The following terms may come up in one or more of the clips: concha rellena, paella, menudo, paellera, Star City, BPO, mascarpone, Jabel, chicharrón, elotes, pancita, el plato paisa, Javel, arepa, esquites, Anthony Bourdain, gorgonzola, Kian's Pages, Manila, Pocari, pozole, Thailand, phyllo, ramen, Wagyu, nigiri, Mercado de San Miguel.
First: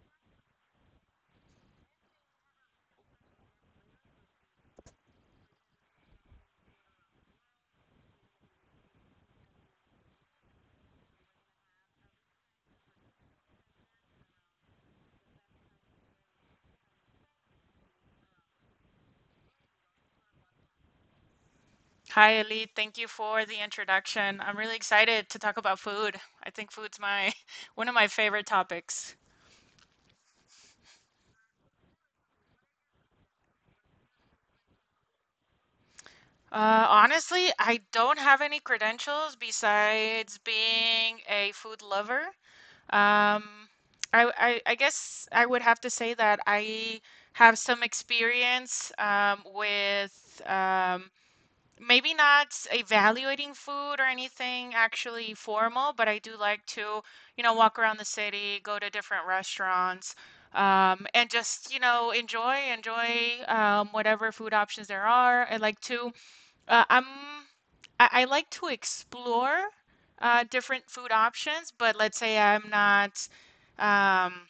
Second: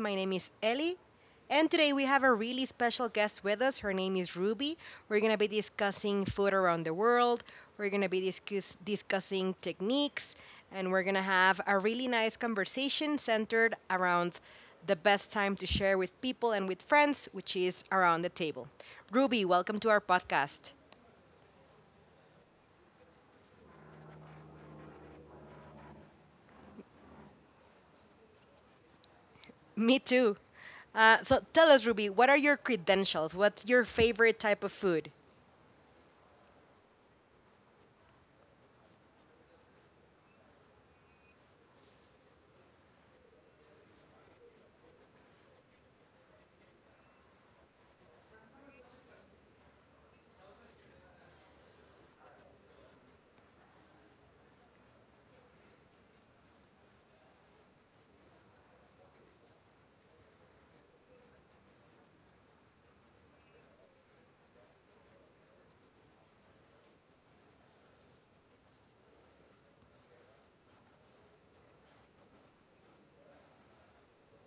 My name is Ellie, and today we have a really special guest with us. Her name is Ruby. We're going to be discussing food around the world, we're going to be discussing techniques, and we're going to have a really nice conversation centered around the best time to share with people and with friends, which is around the table. Ruby, welcome to our podcast. Hi, Elite. Thank you for the introduction. I'm really excited to talk about food. I think food's my one of my favorite topics. Me too. So tell us, Ruby, what are your credentials? What's your favorite type of food? Honestly, I don't have any credentials besides being a food lover. Um, I guess I would have to say that I have some experience with maybe not evaluating food or anything actually formal, but I do like to, you know, walk around the city, go to different restaurants, and just, you know, enjoy whatever food options there are. I like to, uh, I'm, I like to explore different food options, but let's say I'm not. Um,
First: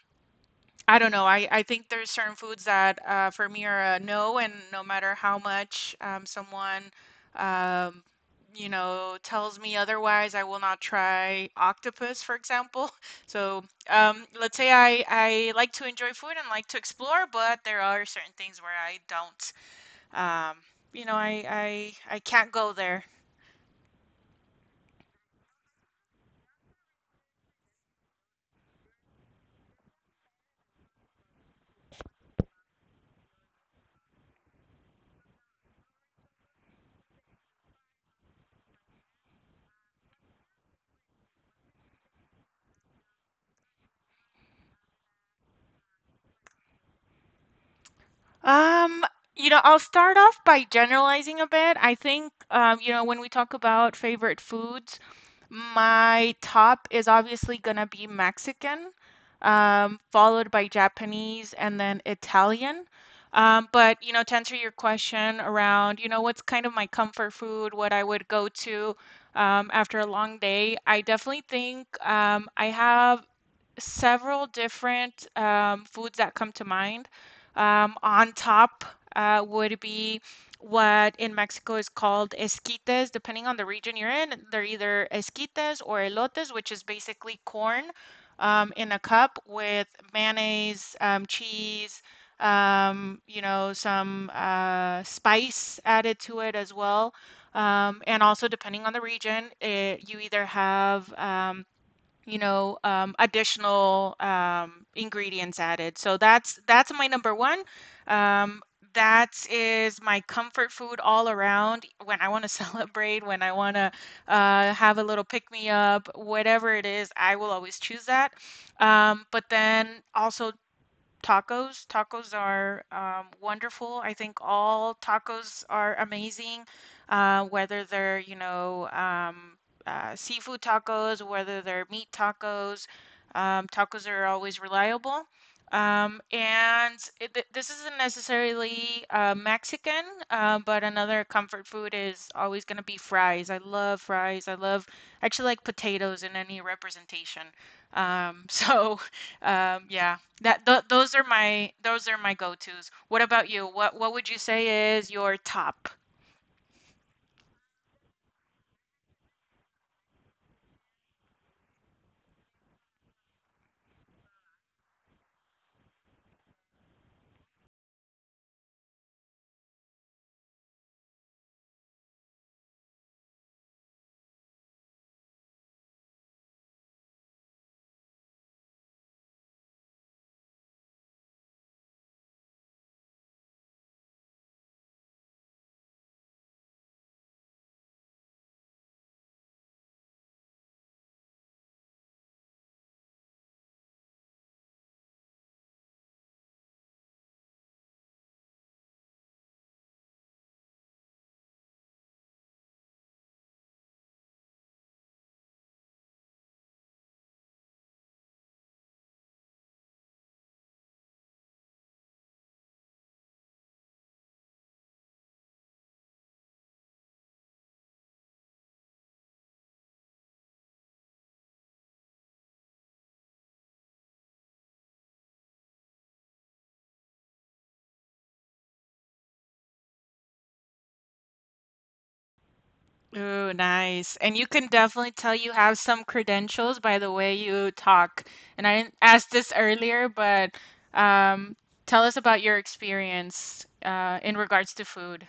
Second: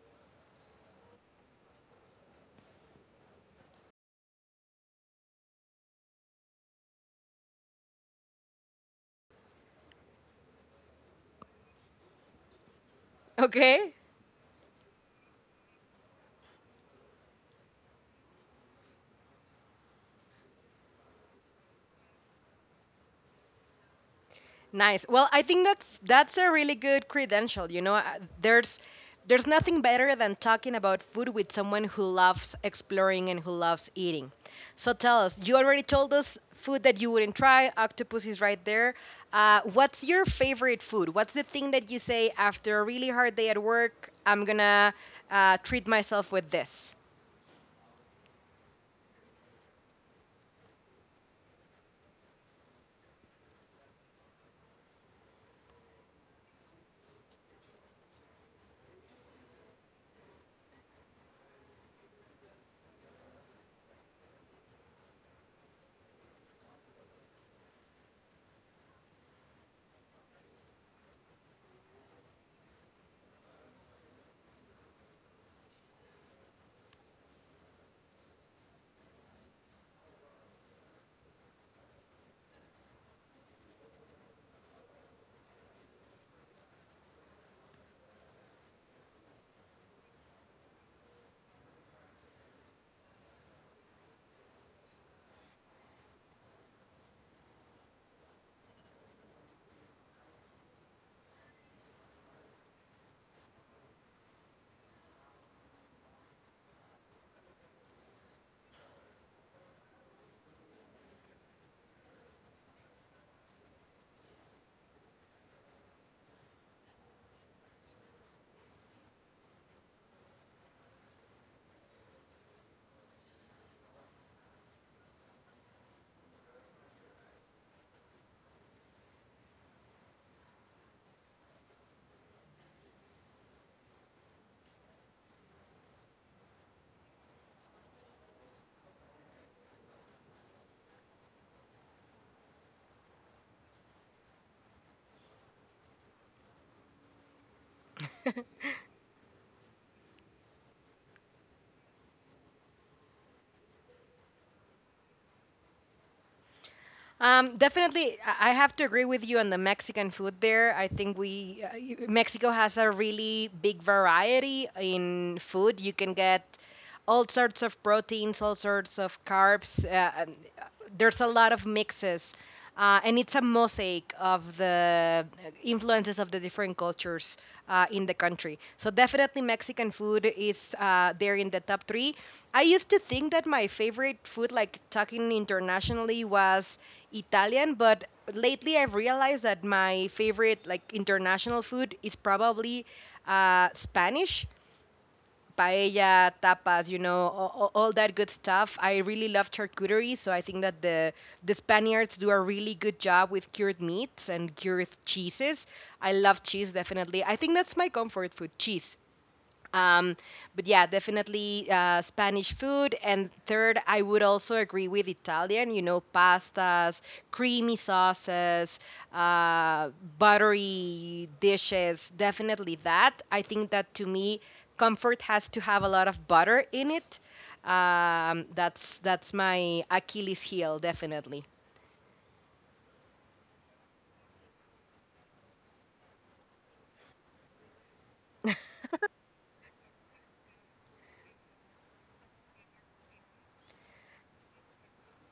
I don't know. I think there's certain foods that for me are a no, and no matter how much someone um, you know tells me otherwise, I will not try octopus, for example. So Okay. Let's say I like to enjoy food and like to explore, but there are certain things where I don't. Um, you know, I I can't go there. Nice. Well, I think that's a really good credential. You know, there's there's nothing better than talking about food with someone who loves exploring and who loves eating. So tell us, you already told us food that you wouldn't try. Octopus is right there. What's your favorite food? What's the thing that you say after a really hard day at work? I'm gonna treat myself with this. Um, you know, I'll start off by generalizing a bit. I think, you know, when we talk about favorite foods. My top is obviously gonna be Mexican, followed by Japanese and then Italian. But you know, to answer your question around, you know, what's kind of my comfort food, what I would go to after a long day, I definitely think I have several different foods that come to mind. On top would be what in Mexico is called esquites. Depending on the region you're in, they're either esquites or elotes, which is basically corn in a cup with mayonnaise, cheese, you know, some spice added to it as well. And also, depending on the region, it, you either have you know, additional ingredients added. So that's my number one. Um, that is my comfort food all around when I want to celebrate, when I want to have a little pick me up, whatever it is, I will always choose that. But then also tacos. Tacos are wonderful. I think all tacos are amazing, whether they're, you know, seafood tacos, whether they're meat tacos. Tacos are always reliable. And this isn't necessarily Mexican, but another comfort food is always going to be fries. I love fries. I actually like potatoes in any representation. So yeah. That th Those are my those are my go-tos. What about you? What would you say is your top? Definitely, I have to agree with you on the Mexican food there. I think we Mexico has a really big variety in food. You can get all sorts of proteins, all sorts of carbs. And there's a lot of mixes, and it's a mosaic of the influences of the different cultures in the country. So definitely, Mexican food is there in the top three. I used to think that my favorite food, like talking internationally, was Italian, but lately I've realized that my favorite like international food is probably Spanish paella, tapas, you know, all that good stuff. I really love charcuterie, so I think that the Spaniards do a really good job with cured meats and cured cheeses. I love cheese definitely. I think that's my comfort food, cheese. Um, but yeah, definitely Spanish food. And third, I would also agree with Italian, you know, pastas, creamy sauces, uh, buttery dishes, definitely that. I think that to me, comfort has to have a lot of butter in it. That's my Achilles heel, definitely. Ooh, nice. And you can definitely tell you have some credentials by the way you talk. And I didn't ask this earlier, but um, tell us about your experience in regards to food.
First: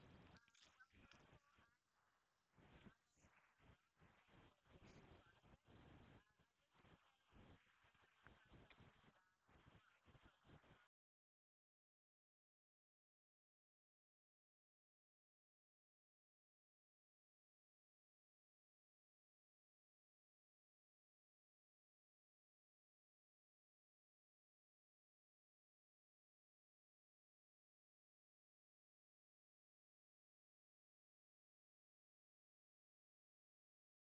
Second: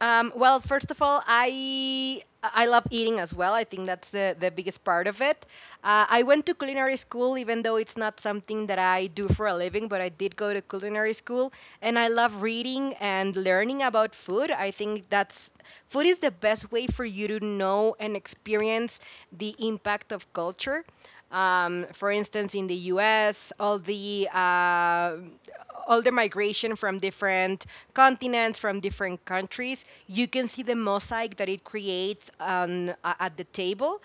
Well, first of all, I love eating as well. I think that's the biggest part of it. I went to culinary school, even though it's not something that I do for a living, but I did go to culinary school, and I love reading and learning about food. I think that's food is the best way for you to know and experience the impact of culture. For instance, in the U.S., all the migration from different continents, from different countries, you can see the mosaic that it creates at the table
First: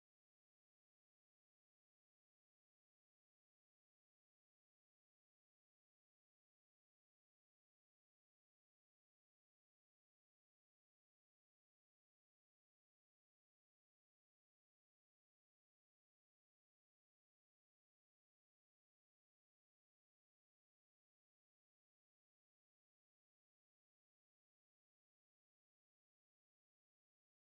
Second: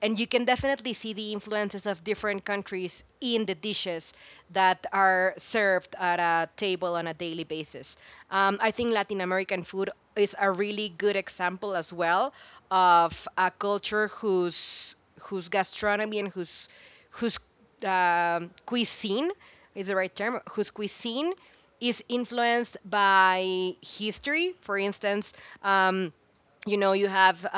and you can definitely see the influences of different countries in the dishes that are served at a table on a daily basis. I think Latin American food is a really good example as well of a culture whose gastronomy and whose whose cuisine is the right term whose cuisine is influenced by history. For instance. Um, you know you have uh,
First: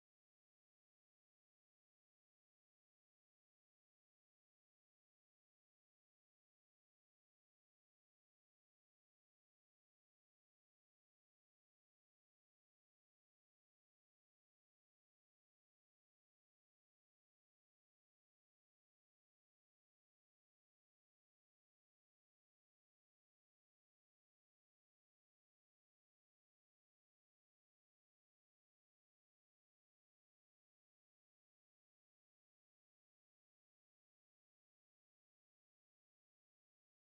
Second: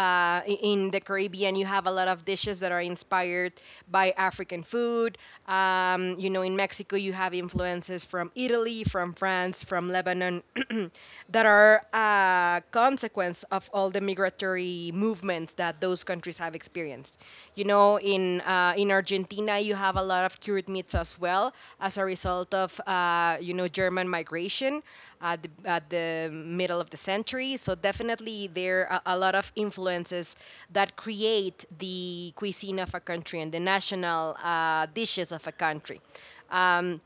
i- in the Caribbean you have a lot of dishes that are inspired by African food, you know, in Mexico you have influences from Italy, from France, from Lebanon that are a consequence of all the migratory movements that those countries have experienced. You know, in Argentina you have a lot of cured meats as well as a result of you know, German migration at the middle of the century. So definitely there are a lot of influences that create the cuisine of a country and the national dishes of a country. Um,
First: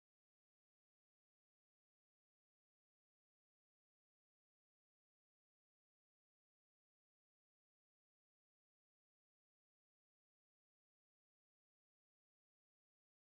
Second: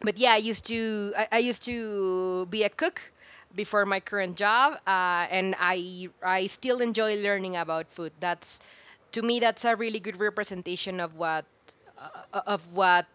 but yeah, I used to be a cook before my current job, and I still enjoy learning about food. That's To me that's a really good representation of what uh, of what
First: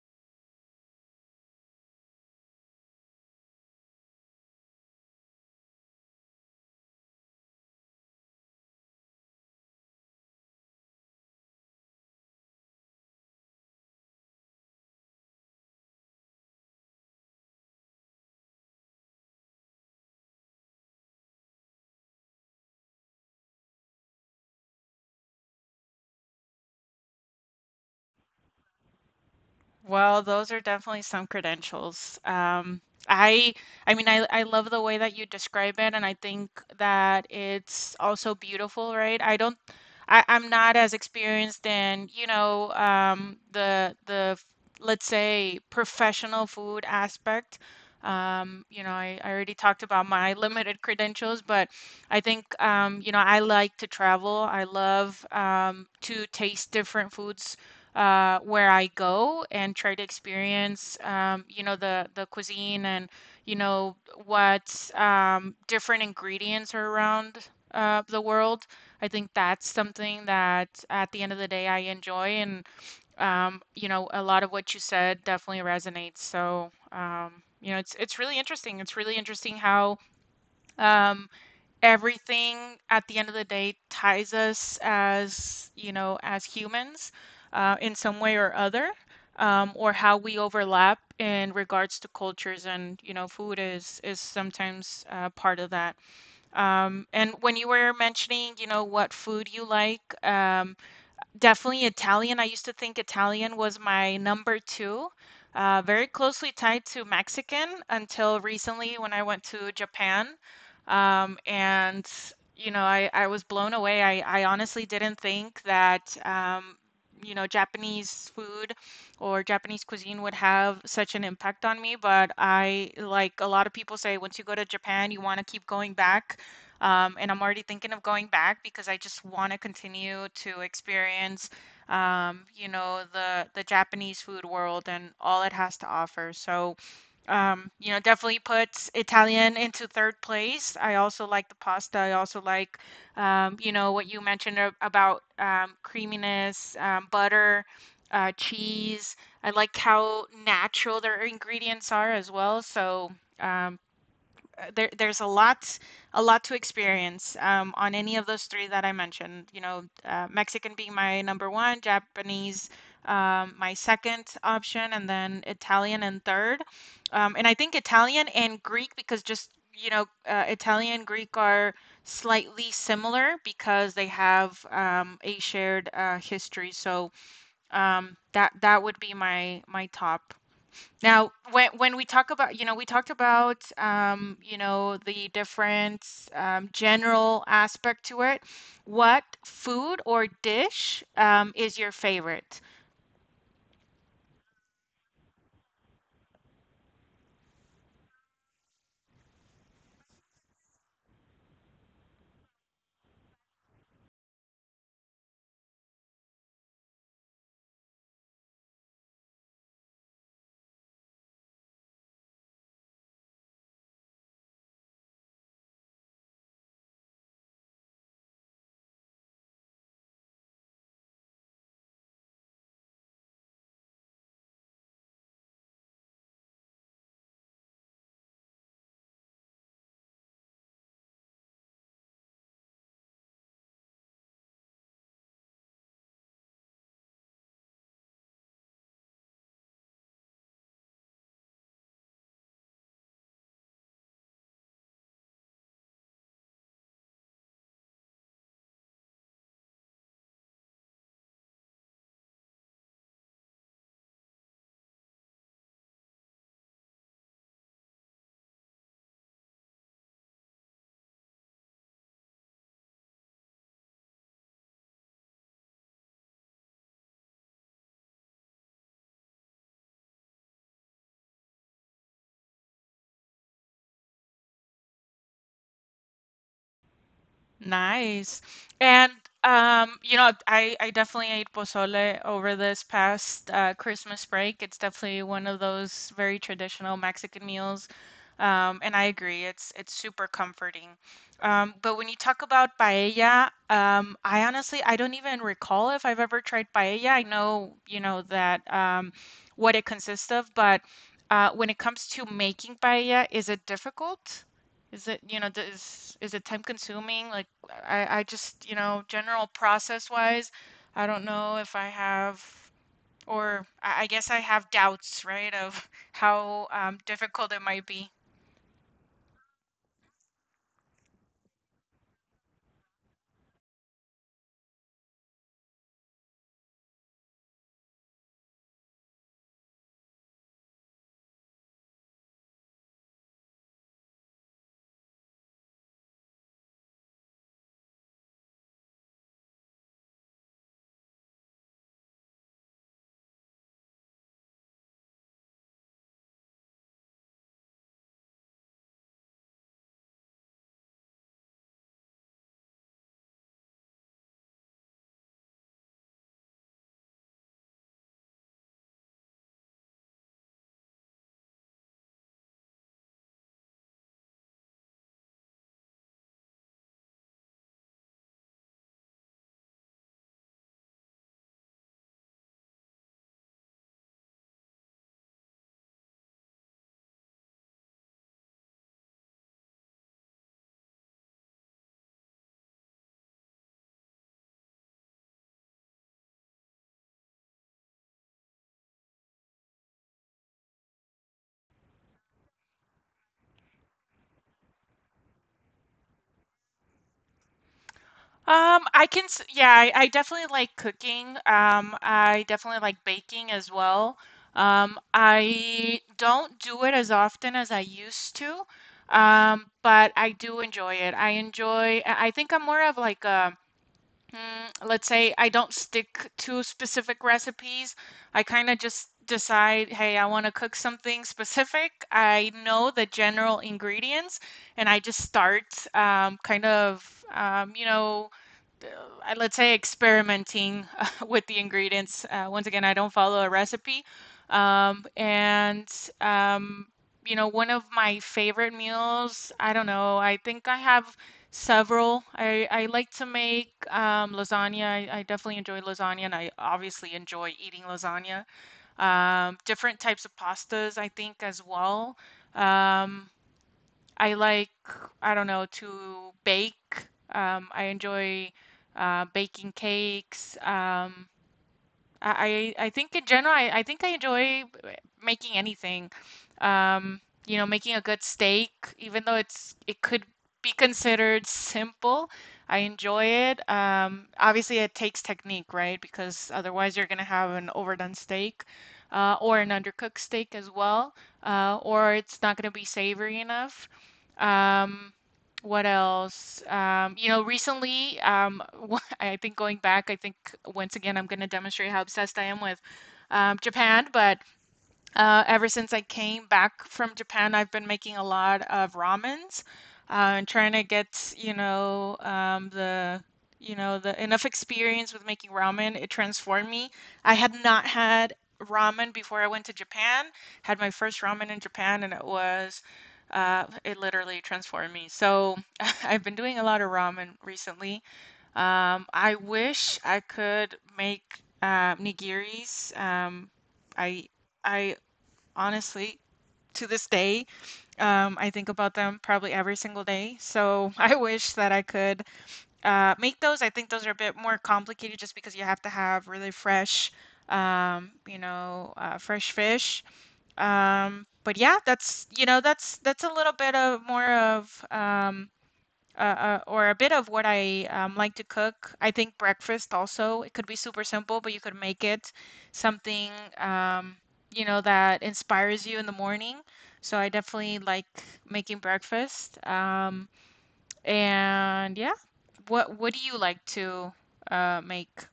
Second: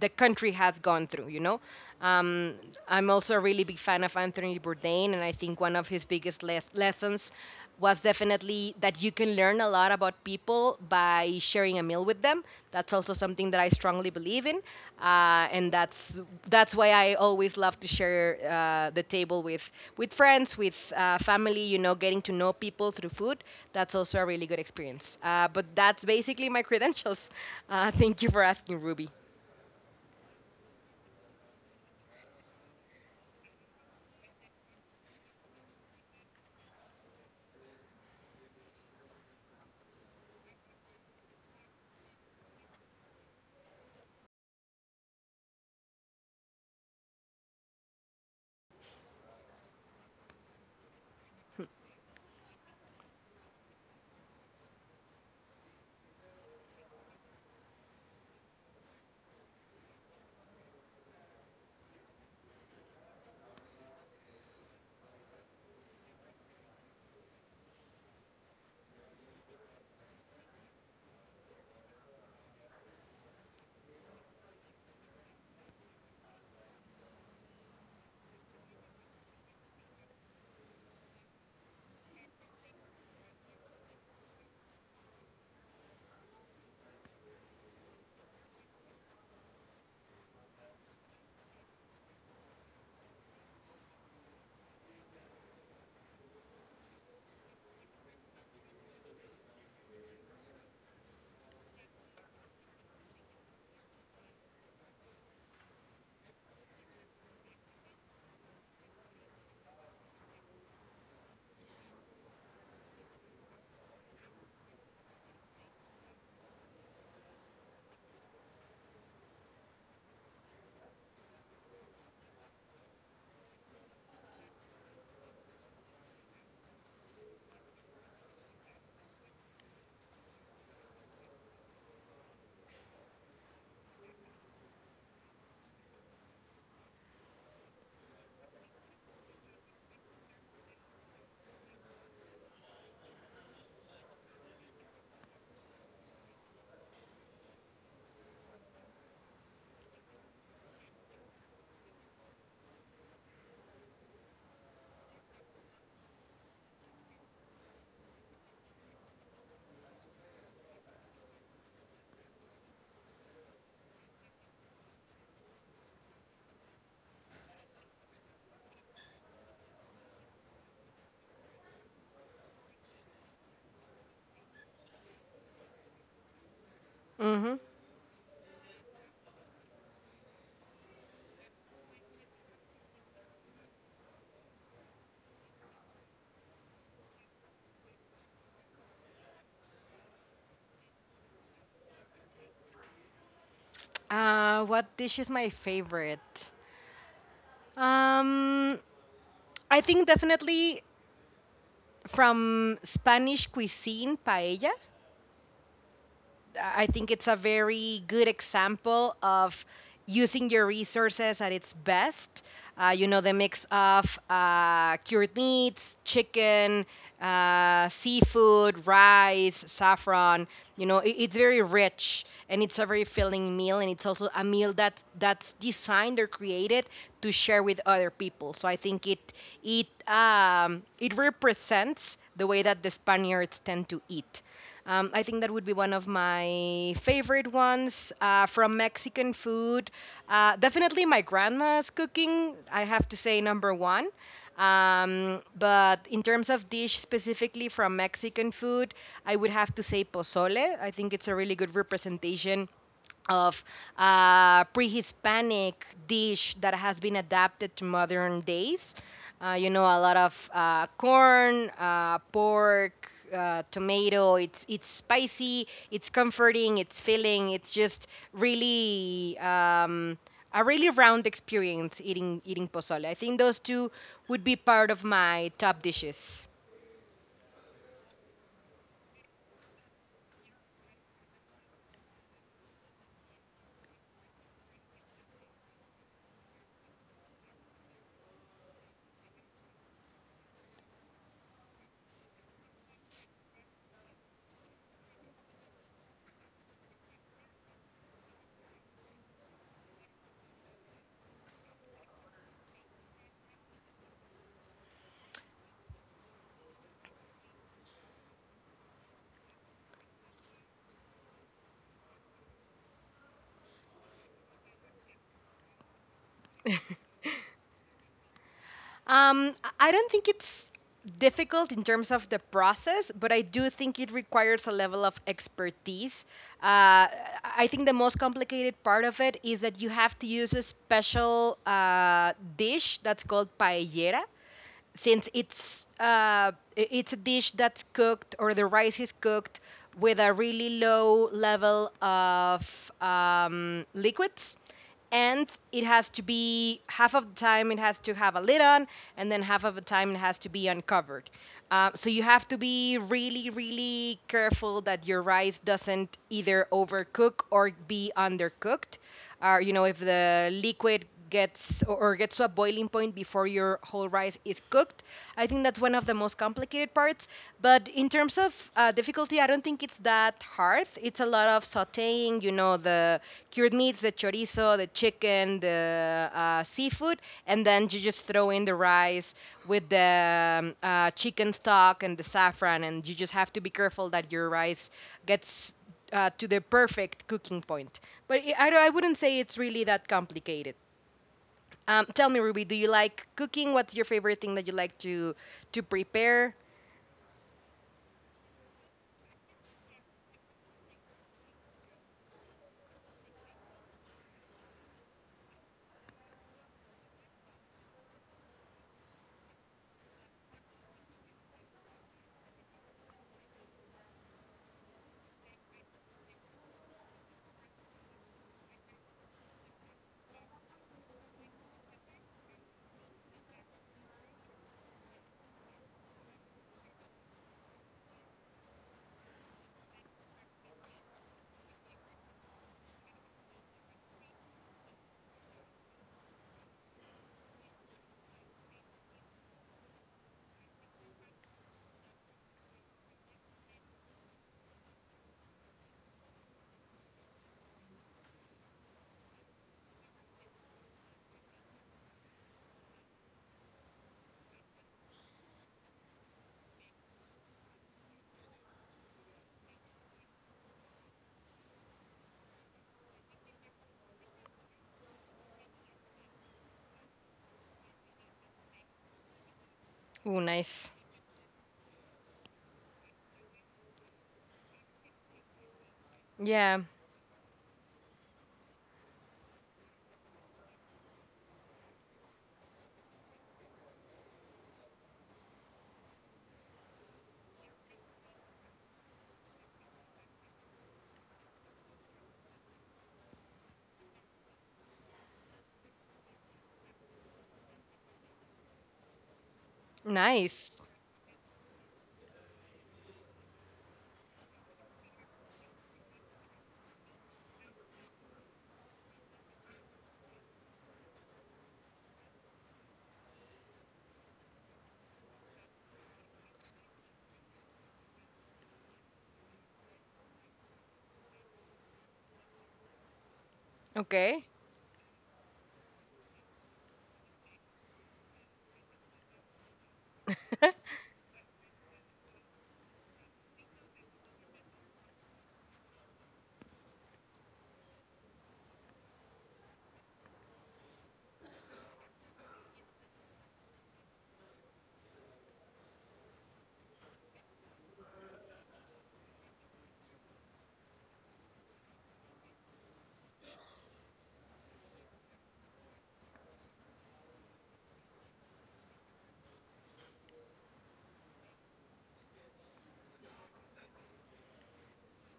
the country has gone through, you know. Um, I'm also a really big fan of Anthony Bourdain, and I think one of his biggest lessons was definitely that you can learn a lot about people by sharing a meal with them. That's also something that I strongly believe in, and that's why I always love to share the table with friends, with family. You know, getting to know people through food. That's also a really good experience. But that's basically my credentials. Thank you for asking, Ruby. Well, those are definitely some credentials. I, I mean, I love the way that you describe it, and I think that it's also beautiful, right? I don't, I, I'm not as experienced in, you know, the let's say professional food aspect. You know, I already talked about my limited credentials, but I think, you know, I like to travel. I love to taste different foods where I go and try to experience, you know, the cuisine and you know what different ingredients are around the world. I think that's something that at the end of the day I enjoy, and you know, a lot of what you said definitely resonates. So, you know, it's really interesting. It's really interesting how um, everything at the end of the day ties us as, you know, as humans in some way or other, or how we overlap in regards to cultures and, you know, food is sometimes part of that. And when you were mentioning, you know, what food you like, definitely Italian. I used to think Italian was my number two, very closely tied to Mexican until recently when I went to Japan. And, you know, I was blown away. I honestly didn't think that, you know, Japanese food or Japanese cuisine would have such an impact on me. But I, like a lot of people say, once you go to Japan, you want to keep going back. And I'm already thinking of going back because I just want to continue to experience, you know, the Japanese food world and all it has to offer. So, you know, definitely puts Italian into third place. I also like the pasta. I also like, you know, what you mentioned about creaminess, butter, cheese. I like how natural their ingredients are as well. So. Um, there's a lot to experience on any of those three that I mentioned. You know, Mexican being my number one, Japanese my second option, and then Italian and third. And I think Italian and Greek because just you know Italian and Greek are slightly similar because they have a shared history. So Mm-hmm. That would be my my top. Now, when we talk about, you know, we talked about, you know, the different general aspect to it. What food or dish is your favorite? What dish is my favorite? Um, I think definitely from Spanish cuisine, paella. I think it's a very good example of using your resources at its best. You know, the mix of cured meats, chicken, seafood, rice, saffron. You know, it's very rich and it's a very filling meal, and it's also a meal that's designed or created to share with other people. So I think it it represents the way that the Spaniards tend to eat. I think that would be one of my favorite ones from Mexican food. Definitely my grandma's cooking, I have to say, number one. But in terms of dish specifically from Mexican food, I would have to say pozole. I think it's a really good representation of pre-Hispanic dish that has been adapted to modern days. You know, a lot of corn, pork, tomato. It's spicy, it's comforting, it's filling. It's just really a really round experience eating pozole. I think those two would be part of my top dishes. Nice. And you know, I definitely ate pozole over this past Christmas break. It's definitely one of those very traditional Mexican meals. And I agree, it's super comforting. But when you talk about paella, I honestly I don't even recall if I've ever tried paella. I know, you know, that what it consists of, but when it comes to making paella, is it difficult? Is it, you know, is it time consuming? Like I just, you know, general process wise, I don't know if I have, or I guess I have doubts, right, of how difficult it might be. Um, I don't think it's difficult in terms of the process, but I do think it requires a level of expertise. Uh, I think the most complicated part of it is that you have to use a special dish that's called paellera, since it's a dish that's cooked, or the rice is cooked with a really low level of liquids, and it has to be, half of the time it has to have a lid on, and then half of the time it has to be uncovered, so you have to be really really careful that your rice doesn't either overcook or be undercooked, or you know if the liquid gets or gets to a boiling point before your whole rice is cooked. I think that's one of the most complicated parts. But in terms of difficulty, I don't think it's that hard. It's a lot of sautéing, you know, the cured meats, the chorizo, the chicken, the seafood, and then you just throw in the rice with the chicken stock and the saffron, and you just have to be careful that your rice gets to the perfect cooking point. But I wouldn't say it's really that complicated. Tell me, Ruby, do you like cooking? What's your favorite thing that you like to prepare? I can, yeah, I definitely like cooking. I definitely like baking as well. I don't do it as often as I used to, but I do enjoy it. I think I'm more of like a mm, let's say I don't stick to specific recipes. I kind of just decide, hey, I want to cook something specific. I know the general ingredients, and I just start kind of, you know, let's say experimenting with the ingredients. Once again, I don't follow a recipe. And um, you know, one of my favorite meals, I don't know, I think I have several. I like to make lasagna. I definitely enjoy lasagna, and I obviously enjoy eating lasagna. Different types of pastas, I think, as well. Um, I like, I don't know, to bake. I enjoy baking cakes. I think in general, I think I enjoy making anything. Um, you know, making a good steak, even though it could Oh, be nice. considered simple, I enjoy it. Obviously, it takes technique, right? Because Yeah, otherwise, you're gonna have an overdone steak, or an undercooked steak as well, or it's not gonna be savory enough. Um, what else? You know, recently, I think going back, I think once again, I'm going to demonstrate how obsessed I am with Japan. But ever since I came back from Japan, I've been making a lot of ramens and trying nice. to get, you know, the you know the enough experience with making ramen. It transformed me. I had not had ramen before I went to Japan. Had my first ramen in Japan, and it was. It literally transformed me. So I've been doing a lot of ramen recently. I wish I could make nigiris. I Okay. I Honestly, to this day, I think about them probably every single day. So I wish that I could make those. I think those are a bit more complicated just because you have to have really fresh, you know, fresh fish. But yeah, that's you know that's a little bit of more of or a bit of what I like to cook. I think breakfast also, it could be super simple, but you could make it something, um, you know, that inspires you in the morning. So I definitely like making breakfast. And yeah, what do you like to make?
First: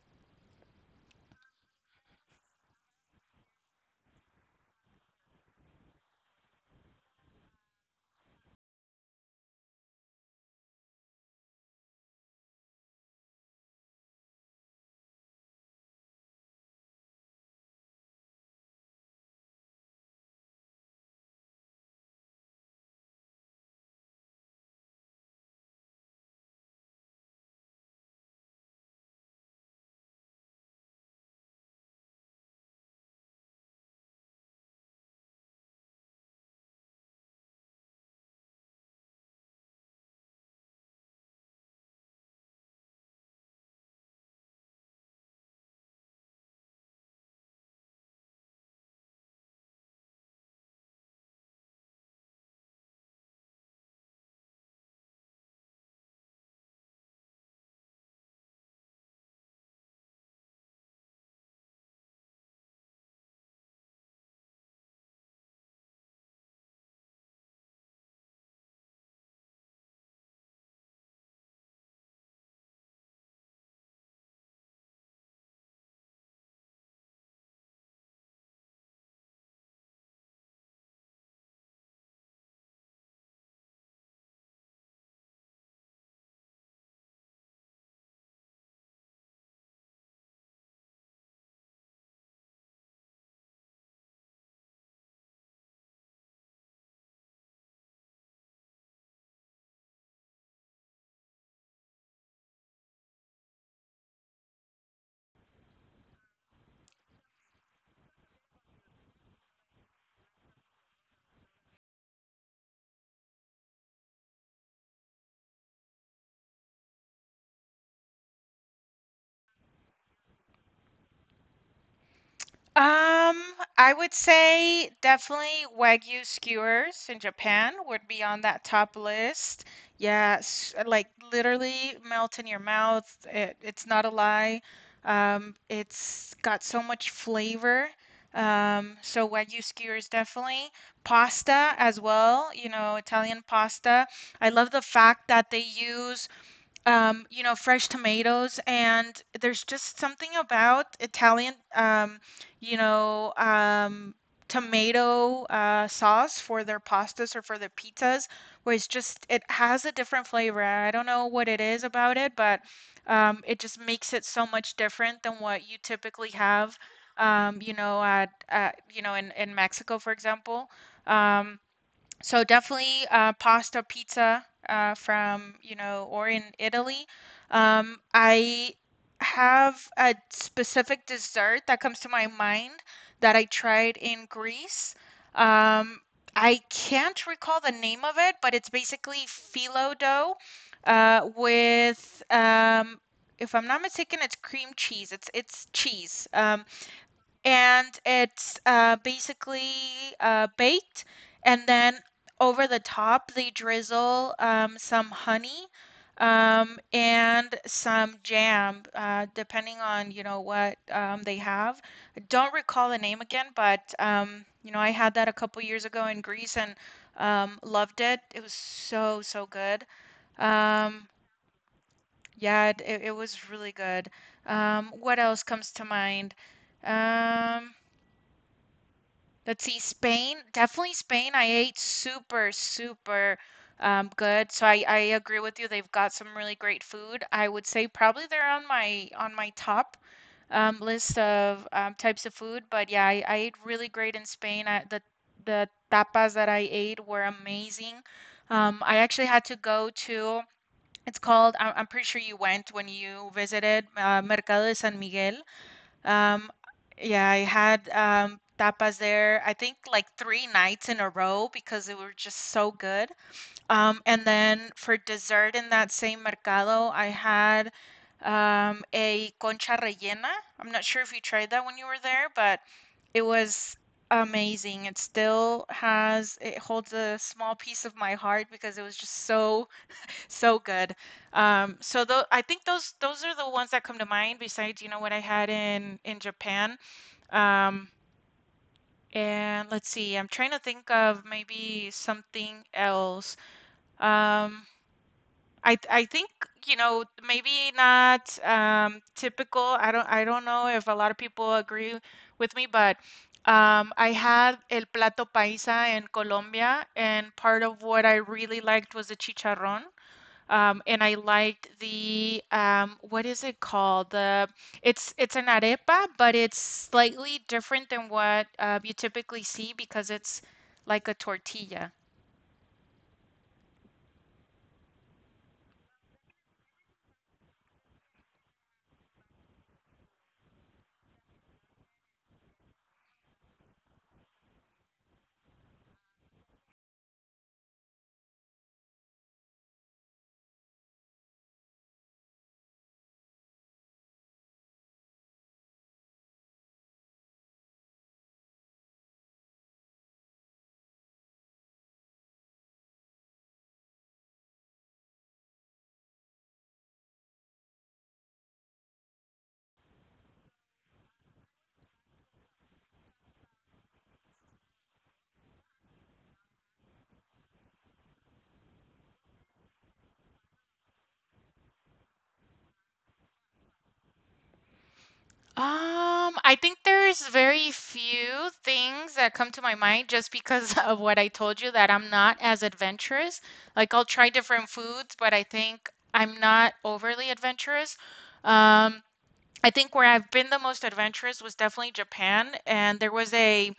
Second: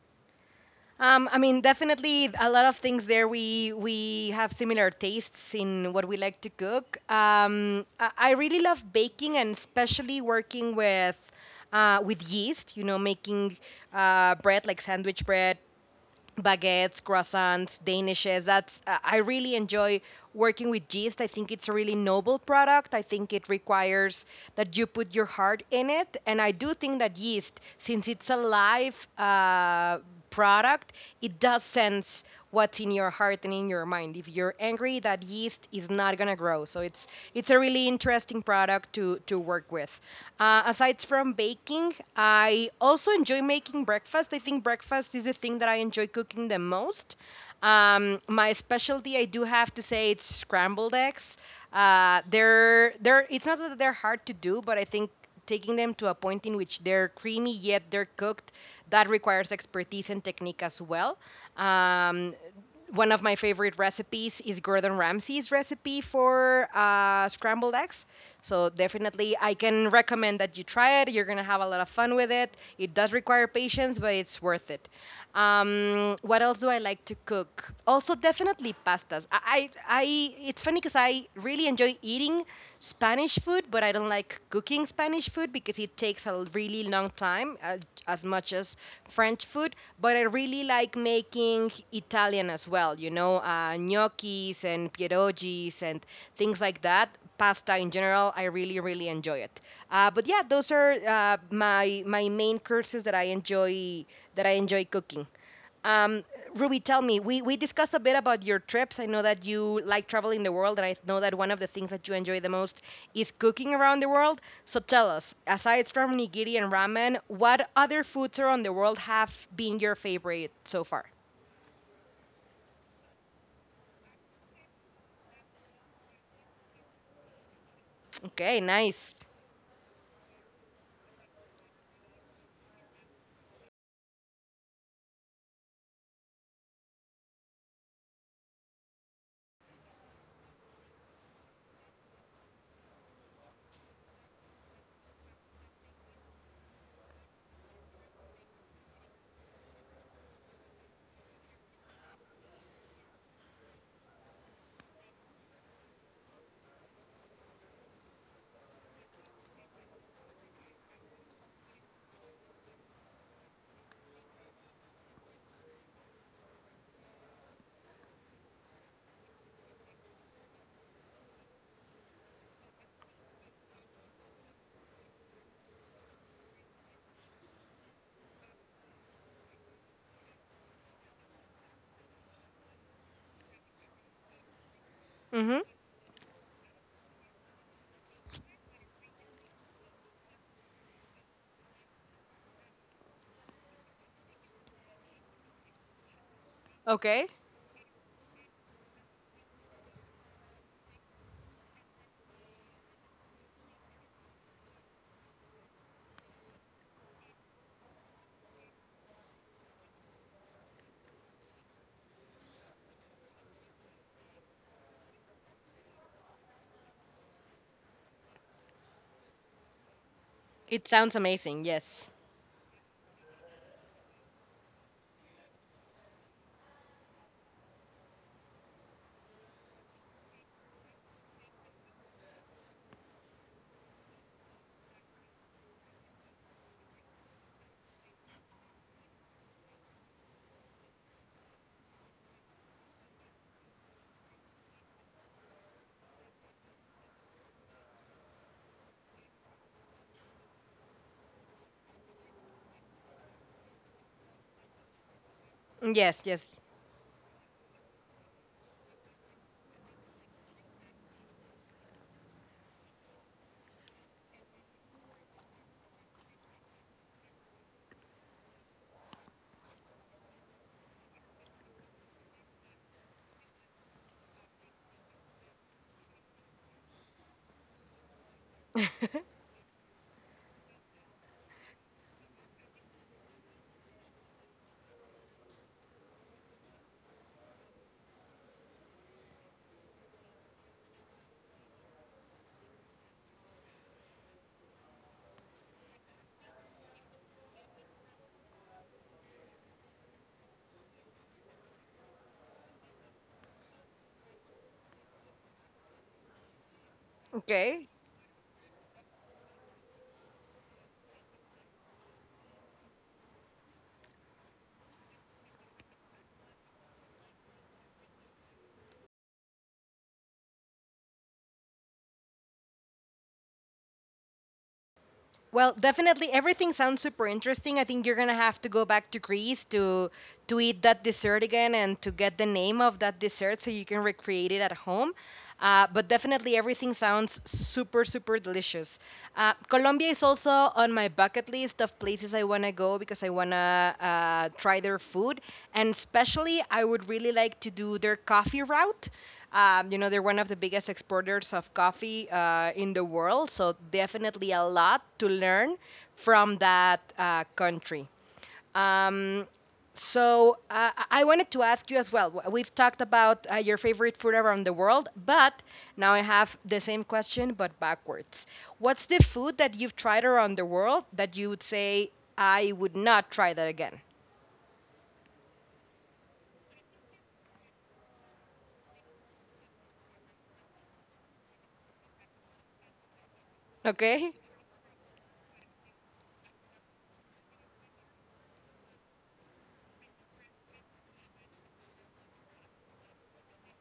I mean, definitely a lot of things there. We have similar tastes in what we like to cook. I really love baking, and especially working with yeast. You know, making bread like sandwich bread, baguettes, croissants, danishes. That's I really enjoy working with yeast. I think it's a really noble product. I think it requires that you put your heart in it, and I do think that yeast, since it's a live product, it does sense what's in your heart and in your mind. If you're angry, that yeast is not gonna grow. So it's a really interesting product to work with. Aside from baking, I also enjoy making breakfast. I think breakfast is the thing that I enjoy cooking the most. My specialty, I do have to say, it's scrambled eggs. They're it's not that they're hard to do, but I think taking them to a point in which they're creamy yet they're cooked, that requires expertise and technique as well. Um, one of my favorite recipes is Gordon Ramsay's recipe for scrambled eggs. So definitely, I can recommend that you try it. You're gonna have a lot of fun with it. It does require patience, but it's worth it. What else do I like to cook? Also, definitely pastas. I It's funny because I really enjoy eating Spanish food, but I don't like cooking Spanish food because it takes a really long time, as much as French food. But I really like making Italian as well. You know, gnocchis and pierogies and things like that. Pasta in general, I really really enjoy it. But yeah, those are my my main courses that I enjoy cooking. Um, Ruby, tell me, we discussed a bit about your trips. I know that you like traveling the world, and I know that one of the things that you enjoy the most is cooking around the world. So tell us, aside from nigiri and ramen, what other foods around the world have been your favorite so far? Um, I would say definitely Wagyu skewers in Japan would be on Okay, that top nice. list. Yes, like literally melt in your mouth. It's not a lie. It's got so much flavor. So Wagyu skewers definitely. Pasta as well, you know, Italian pasta. I love the fact that they use you know, fresh tomatoes, and there's just something about Italian, you know, um, tomato sauce for their pastas or for their pizzas, where it has a different flavor. I don't know what it is about it, but it just makes it so much different than what you typically have, you know, at you know, in Mexico, for example. Um, so definitely pasta, pizza from, you know, or in Italy. I have a specific dessert that comes to my mind that I tried in Greece. Mm-hmm. Um, I can't recall the name of it, but it's basically phyllo dough with, if I'm not mistaken, it's cream cheese. It's cheese. Okay. And it's basically baked. And then over the top, they drizzle some honey and some jam, depending on you know what they have. I don't recall the name again, but you know I had that a couple years ago in Greece and loved it. It was so so good. It Um, sounds amazing, yes. yeah, it was really good. What else comes to mind? Um, Let's see, Spain, definitely Spain. I ate super, super good. So I agree with you. They've got some really great food. I would say probably they're on my top list of types of food. But yeah, I ate really great in Spain. I, the tapas that I ate were amazing. I actually had to go to. It's called. I'm pretty sure you went when you visited Mercado de San Miguel. Yes, Um, yes. yeah, I had tapas there, I think like three nights in a row because they were just so good. And then for dessert in that same mercado, I had a concha rellena. I'm not sure if you tried that when you were there, but it was amazing. It still has, it holds a small piece of my heart because it was just so so good. I think those are the ones that come to mind besides, you know, what I had in Japan. Um, and let's see, I'm trying to think of maybe something else. Um, I think, you know, maybe not typical. I don't know if a lot of people agree with me, but I had el plato paisa in Colombia, and part of Okay. what I really liked was the chicharrón. And I liked the what is it called? The it's an arepa, but it's slightly different than what you typically see because it's like a tortilla. Well, definitely everything sounds super interesting. I think you're gonna have to go back to Greece to eat that dessert again and to get the name of that dessert so you can recreate it at home. But definitely everything sounds super, super delicious. Colombia is also on my bucket list of places I wanna go because I wanna try their food. And especially, I would really like to do their coffee route. You know, they're one of the biggest exporters of coffee in the world, so definitely a lot to learn from that country. Um, so I wanted to ask you as well. We've talked about your favorite food around the world, but now I have the same question but backwards. What's the food that you've tried around the world that you would say I would not try that again? I think there's very few things that come to my mind just because of what I told you that I'm not as adventurous. Like I'll try Okay, different foods, but I think I'm not overly adventurous. Um, I think where I've been the most adventurous was definitely Japan, and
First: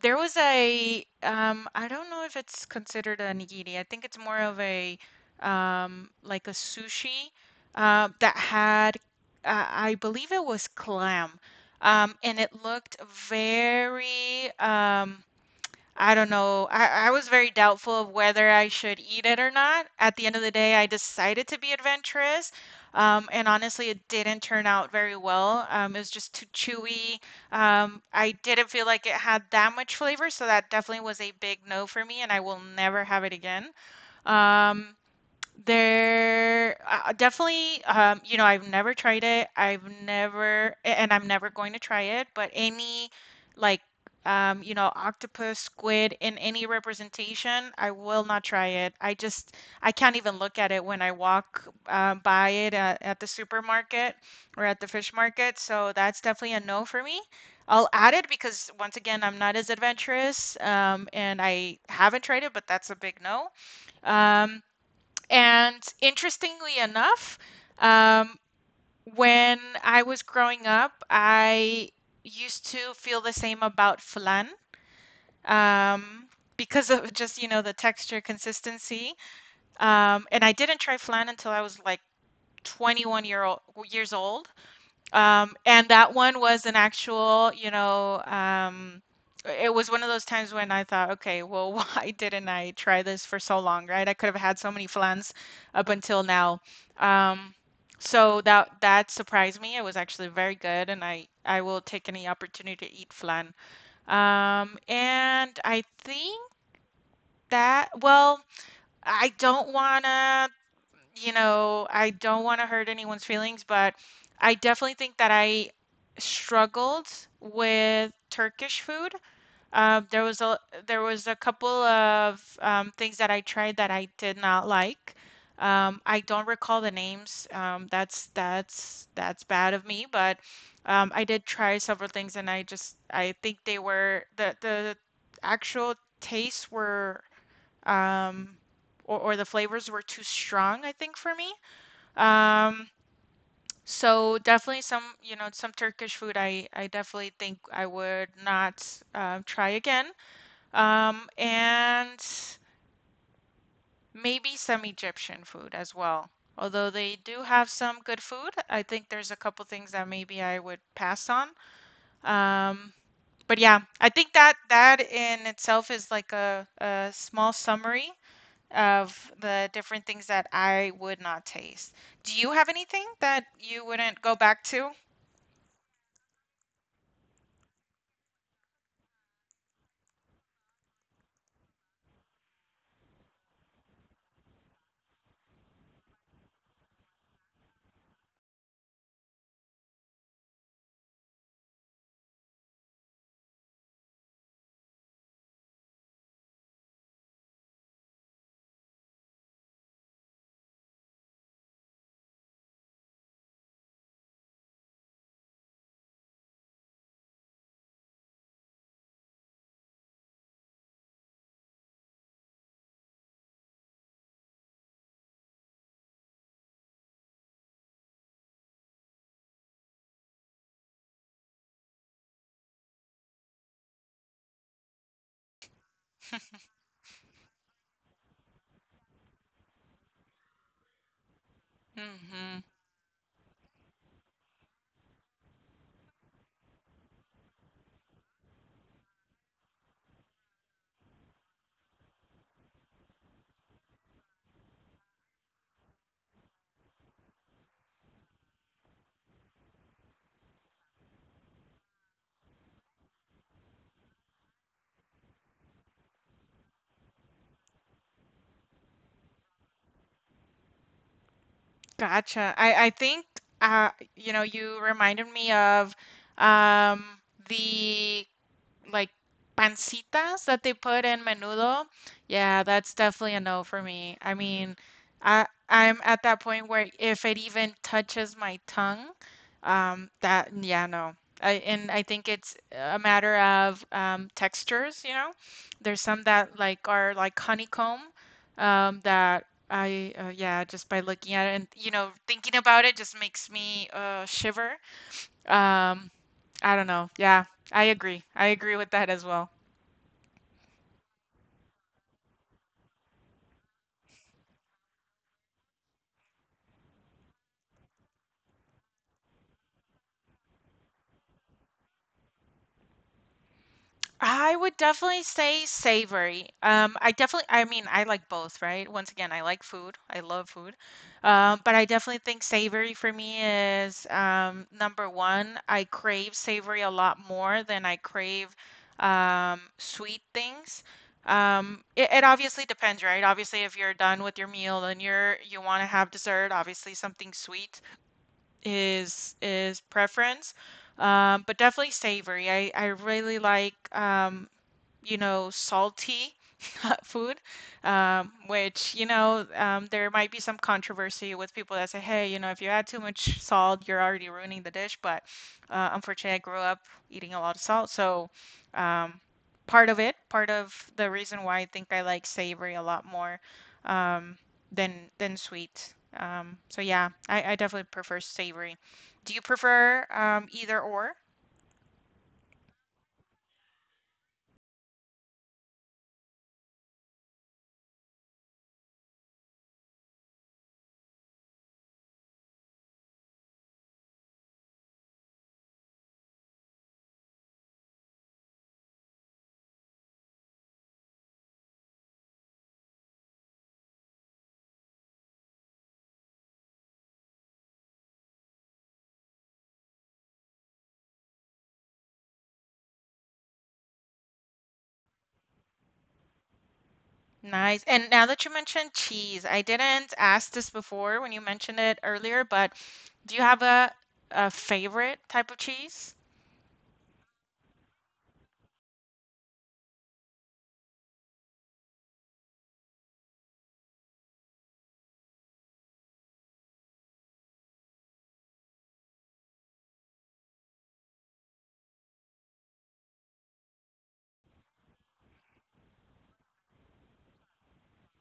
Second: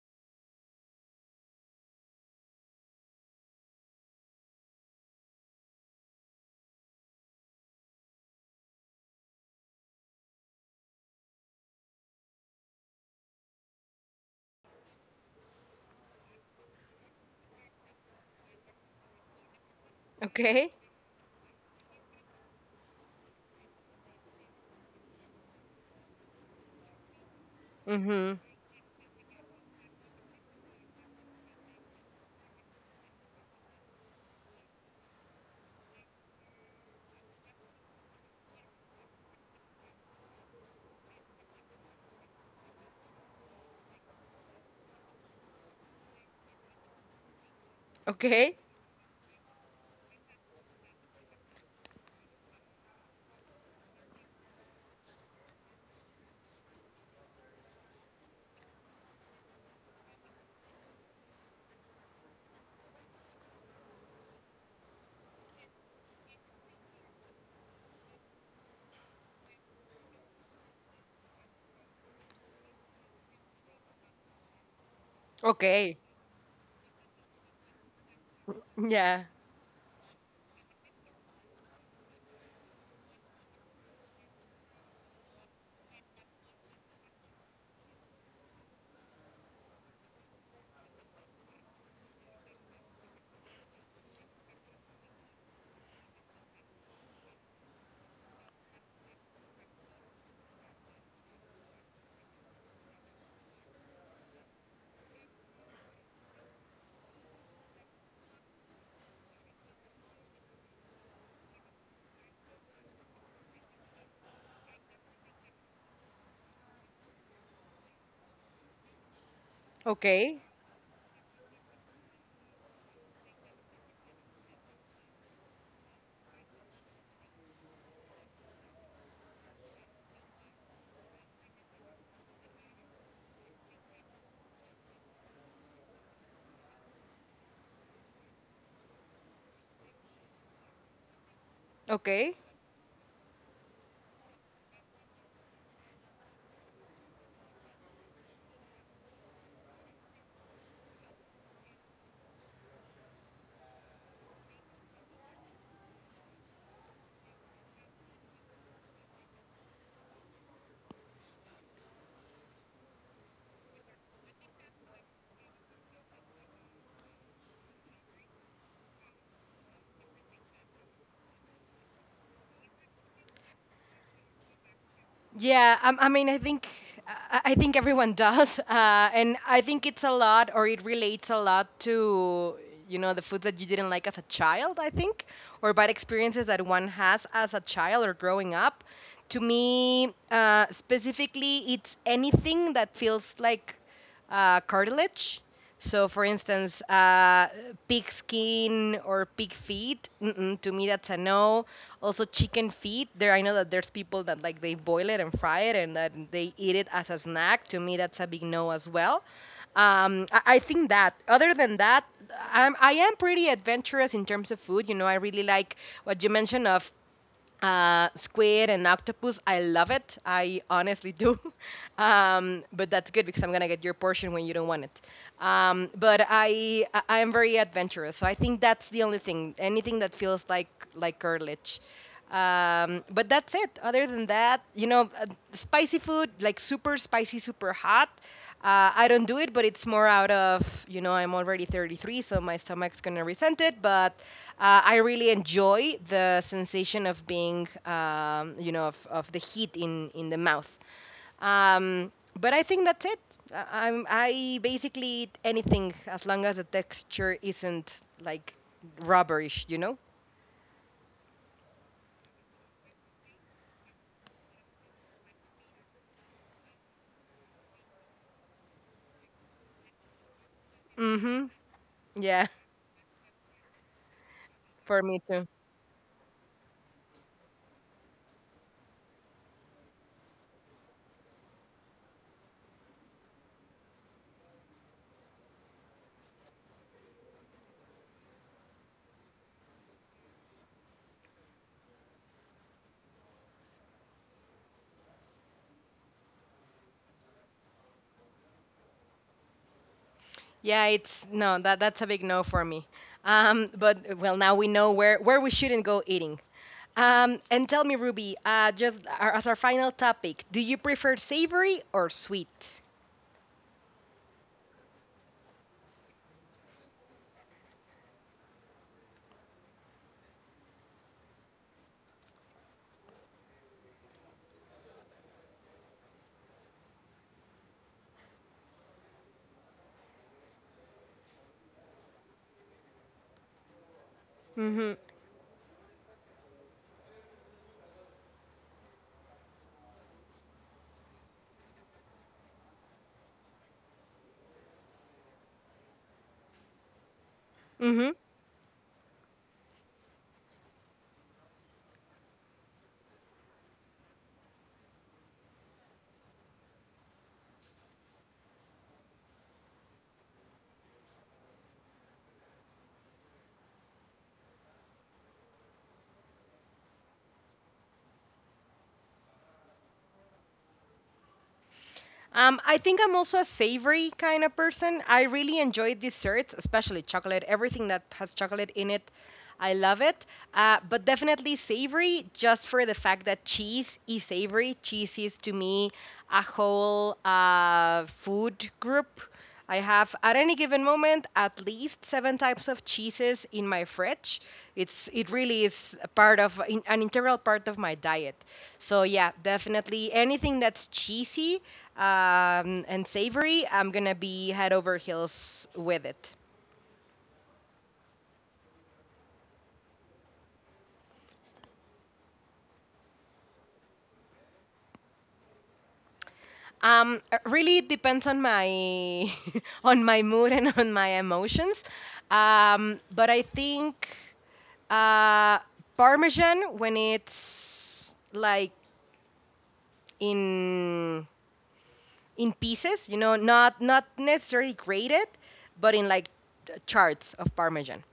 there was a I don't know if it's considered a nigiri. I think it's more of a like a sushi that had I believe it was clam. And it looked very I don't know. I was very doubtful of whether I should eat it or not. At the end of the okay, day, I decided to be adventurous. And honestly, it didn't turn out very well. It was just too chewy. I mm-hmm, didn't feel like it had that much flavor, so that definitely was a big no for me, and I will never have it again. Um, Definitely, you know, I've never tried it. I've never, a- and I'm never going to try it, but any like, you know, octopus, squid in any representation, I will not okay, try it. I just, I can't even look at it when I walk by it at the supermarket or at the fish market. So that's definitely a no for me. I'll add it because once again, I'm not as adventurous, and I haven't tried it, but that's a big no. Um, and interestingly enough, um, when I was growing up, I used to feel the same about flan, okay, um, because of just, you know, the texture consistency. yeah. And I didn't try flan until I was like 21 years old. And that one was an actual, you know, it was one of those times when I thought, okay, well, why didn't I try this for so long, right? I could have had so many flans up until now. Um, so that that surprised me. It was actually very good, and I will take any opportunity to eat flan. And I think that, well, I don't wanna, I don't wanna hurt anyone's feelings, but I definitely think that I struggled with Turkish food. Uh, there Okay. was a there was a couple of things that I tried that I did not like. I don't recall the names. That's bad of me, but I did try several things, and I think they were the actual tastes were um, or the flavors were too strong, I think, for me. Okay. Um, so definitely some, you know, some Turkish food I definitely think I would not try again. And maybe some Egyptian food as well. Although they do have some good food, I think there's a couple things that maybe I would pass on. Um, but yeah, I think that that in itself is like a small summary of the different things that I would not taste. Do you have anything that you wouldn't go back to? Yeah. I mean, I think I think everyone does, and I think it's a lot, or it relates a lot to you know the food that you didn't like as a child. I think, or bad experiences that one has as a child or growing up. To me, specifically, it's anything that feels like cartilage. So, for instance, pig skin or pig feet, mm-mm, to me that's a no. Also, chicken feet. There, I know that there's people that like they boil it and fry it, and that they eat it as a snack. To me, that's a big no as well. I think that. Other than that, I am pretty adventurous in terms of food. You know, I really like what you mentioned of squid and octopus. I love it. I honestly do. But that's good because I'm gonna get your portion when you don't want it. But I am very adventurous, so I think that's the only thing. Anything that feels like curtilage. Hmm. But that's it. Other than that, you know, spicy food, like super spicy, super hot. I don't do it, but it's more out of, you know, I'm already 33, so my stomach's going to resent it. But I really enjoy the sensation of being, you know, of the heat in the mouth. Um, but I think that's it. I basically eat anything as long as the texture isn't like rubberish, you know? Gotcha. I think uh, you know, you reminded me of um the like pancitas that they put Mm in hmm. menudo, Yeah, yeah, that's definitely a no for me. I mean, for me I too. I'm at that point where if it even touches my tongue, that yeah, no. I, and I think it's a matter of textures, you know. There's some that like are like honeycomb that I yeah, just by looking at it and you know thinking about it just makes me shiver. Um, I don't know. Yeah, I agree. I agree with that as well. Yeah, it's no, that that's a big no for me. But well, now we know where we shouldn't go eating. And tell me, Ruby, as our final topic, do you prefer savory or sweet? I would definitely say savory. I definitely, I mean, I like both, right? Once again, I like food. I love food. But I definitely think savory for me is number one. I crave savory a lot more than I crave sweet things. It obviously depends, right? Obviously, if you're done with your meal Mm-hmm. and you want to have dessert, obviously something sweet is preference. But definitely savory. I really like you know, salty food, Mm-hmm. There might be some controversy with people that say, hey, you know, if you add too much salt, you're already ruining the dish. But unfortunately, I grew up eating a lot of salt. So um, part of it, part of the reason why I think I like savory a lot more um, than than sweet. So yeah, I definitely prefer savory. Do you prefer either or? I think I'm also a savory kind of person. I really enjoy desserts, especially chocolate. Everything that has chocolate in it, I love it. But definitely savory, just for the fact that cheese is savory. Cheese is to me a whole food group. I have at any given moment at least 7 types of cheeses in my fridge. It's it really is a part of an integral part of my diet. So yeah, definitely anything that's cheesy and savory, I'm gonna be head over heels with it. Nice. And now that you mentioned cheese, I didn't ask this before when you mentioned it earlier, but do you have a favorite type of cheese? Really it depends on my on my mood and on my emotions. But I think uh, Parmesan when it's like in in pieces, you know, not not necessarily grated, but in like charts of Parmesan.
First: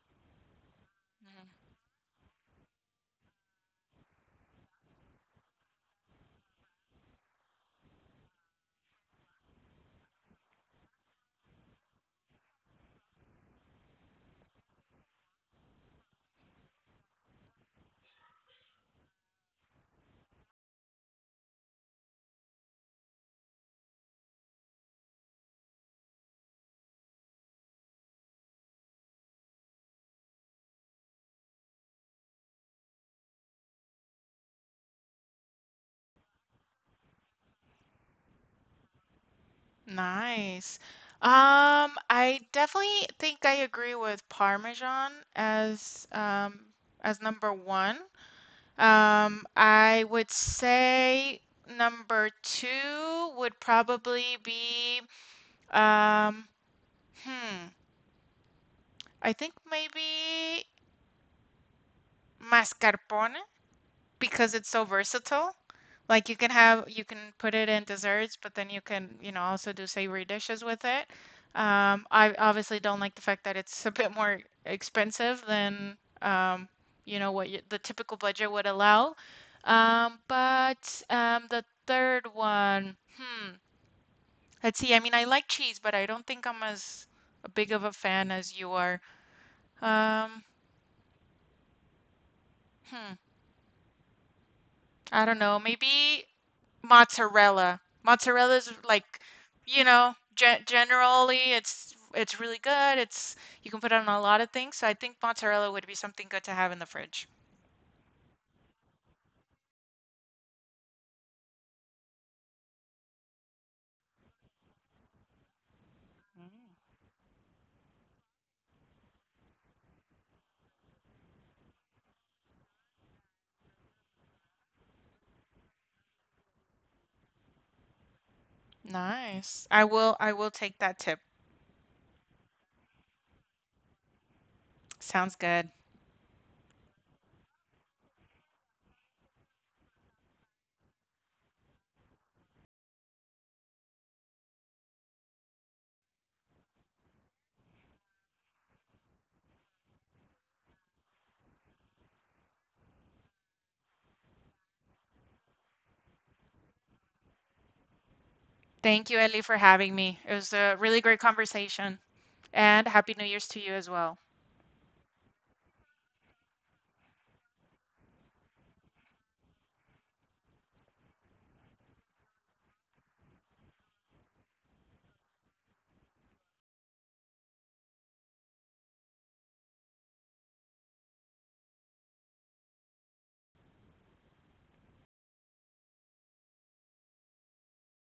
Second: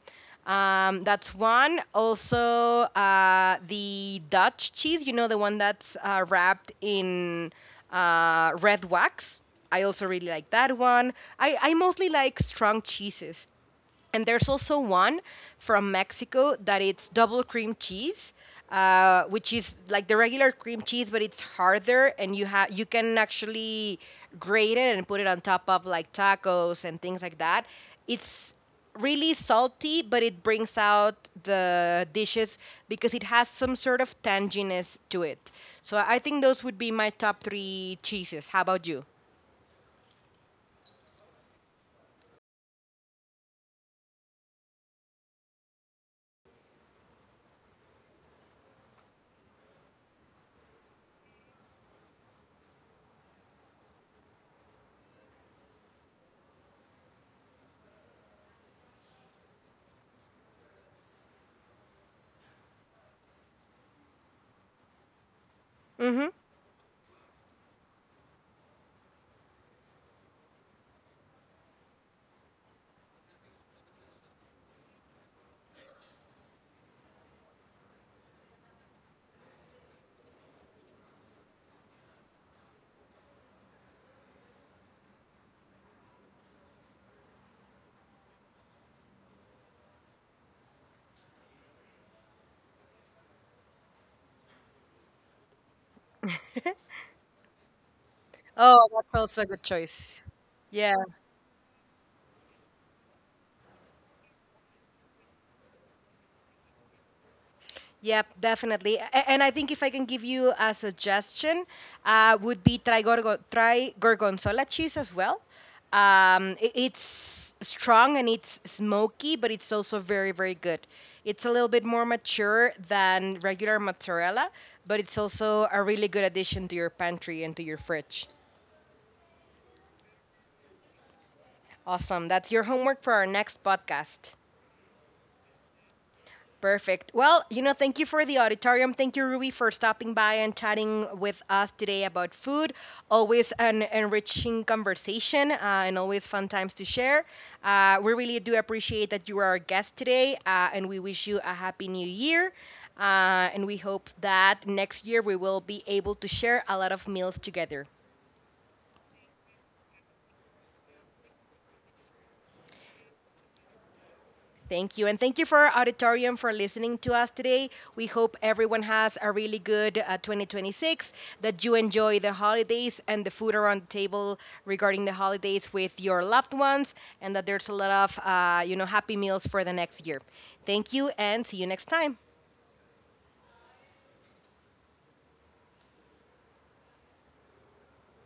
That's Mhm. one. Also, the Dutch cheese, you know, the one that's wrapped in red wax. I also really like that one. I mostly like strong cheeses. And there's also one from Mexico that it's double cream cheese, which is like the regular cream cheese, but it's harder, and you can actually grate it and put it on top of like tacos and things like that. It's really salty, but it brings out the dishes because it has some sort of tanginess to it. So I think those would be my top 3 cheeses. How about you? Nice. I definitely think I agree with Parmesan as number one. I would say number two would probably be um hmm. I think maybe mascarpone, because it's so versatile. Hmm. Like you can have you can put it in desserts, but then you can, you know, also do savory dishes with it. I obviously don't like the fact that it's a bit more expensive than um, you know, what you, the typical budget would allow. But The third one, hmm, let's see. I mean, I like cheese, but I don't think I'm as big of a fan as you are. Um, hmm. I don't know, maybe mozzarella. Mozzarella is Oh, that's like, also a good you choice. know, ge Yeah. generally it's really good. It's you can put it on a lot of things, so I think mozzarella would be something good to have in the fridge. Yep, definitely. And I think if I can give you a suggestion, would be try, try gorgonzola cheese as well. It's strong and it's smoky, but it's also very, very good. It's a little bit more mature than regular mozzarella, but it's also a really good addition to your pantry and to your fridge. Nice. I will take that tip. Awesome. That's your homework for our next podcast. Sounds good. Perfect. Well, you know, thank you for the auditorium. Thank you, Ruby, for stopping by and chatting with us today about food. Always an enriching conversation and always fun times to share. We really do appreciate that you are our guest today, and we wish you a happy new year. And we hope that next year we will be able to share a lot of meals together. Thank you, Ellie, for having me. It was a really great conversation, and Happy New Year's to you as well. Thank you. And thank you for our auditorium for listening to us today. We hope everyone has a really good 2026, that you enjoy the holidays and the food around the table regarding the holidays with your loved ones, and that there's a lot of, happy meals for the next year. Thank you and see you next time.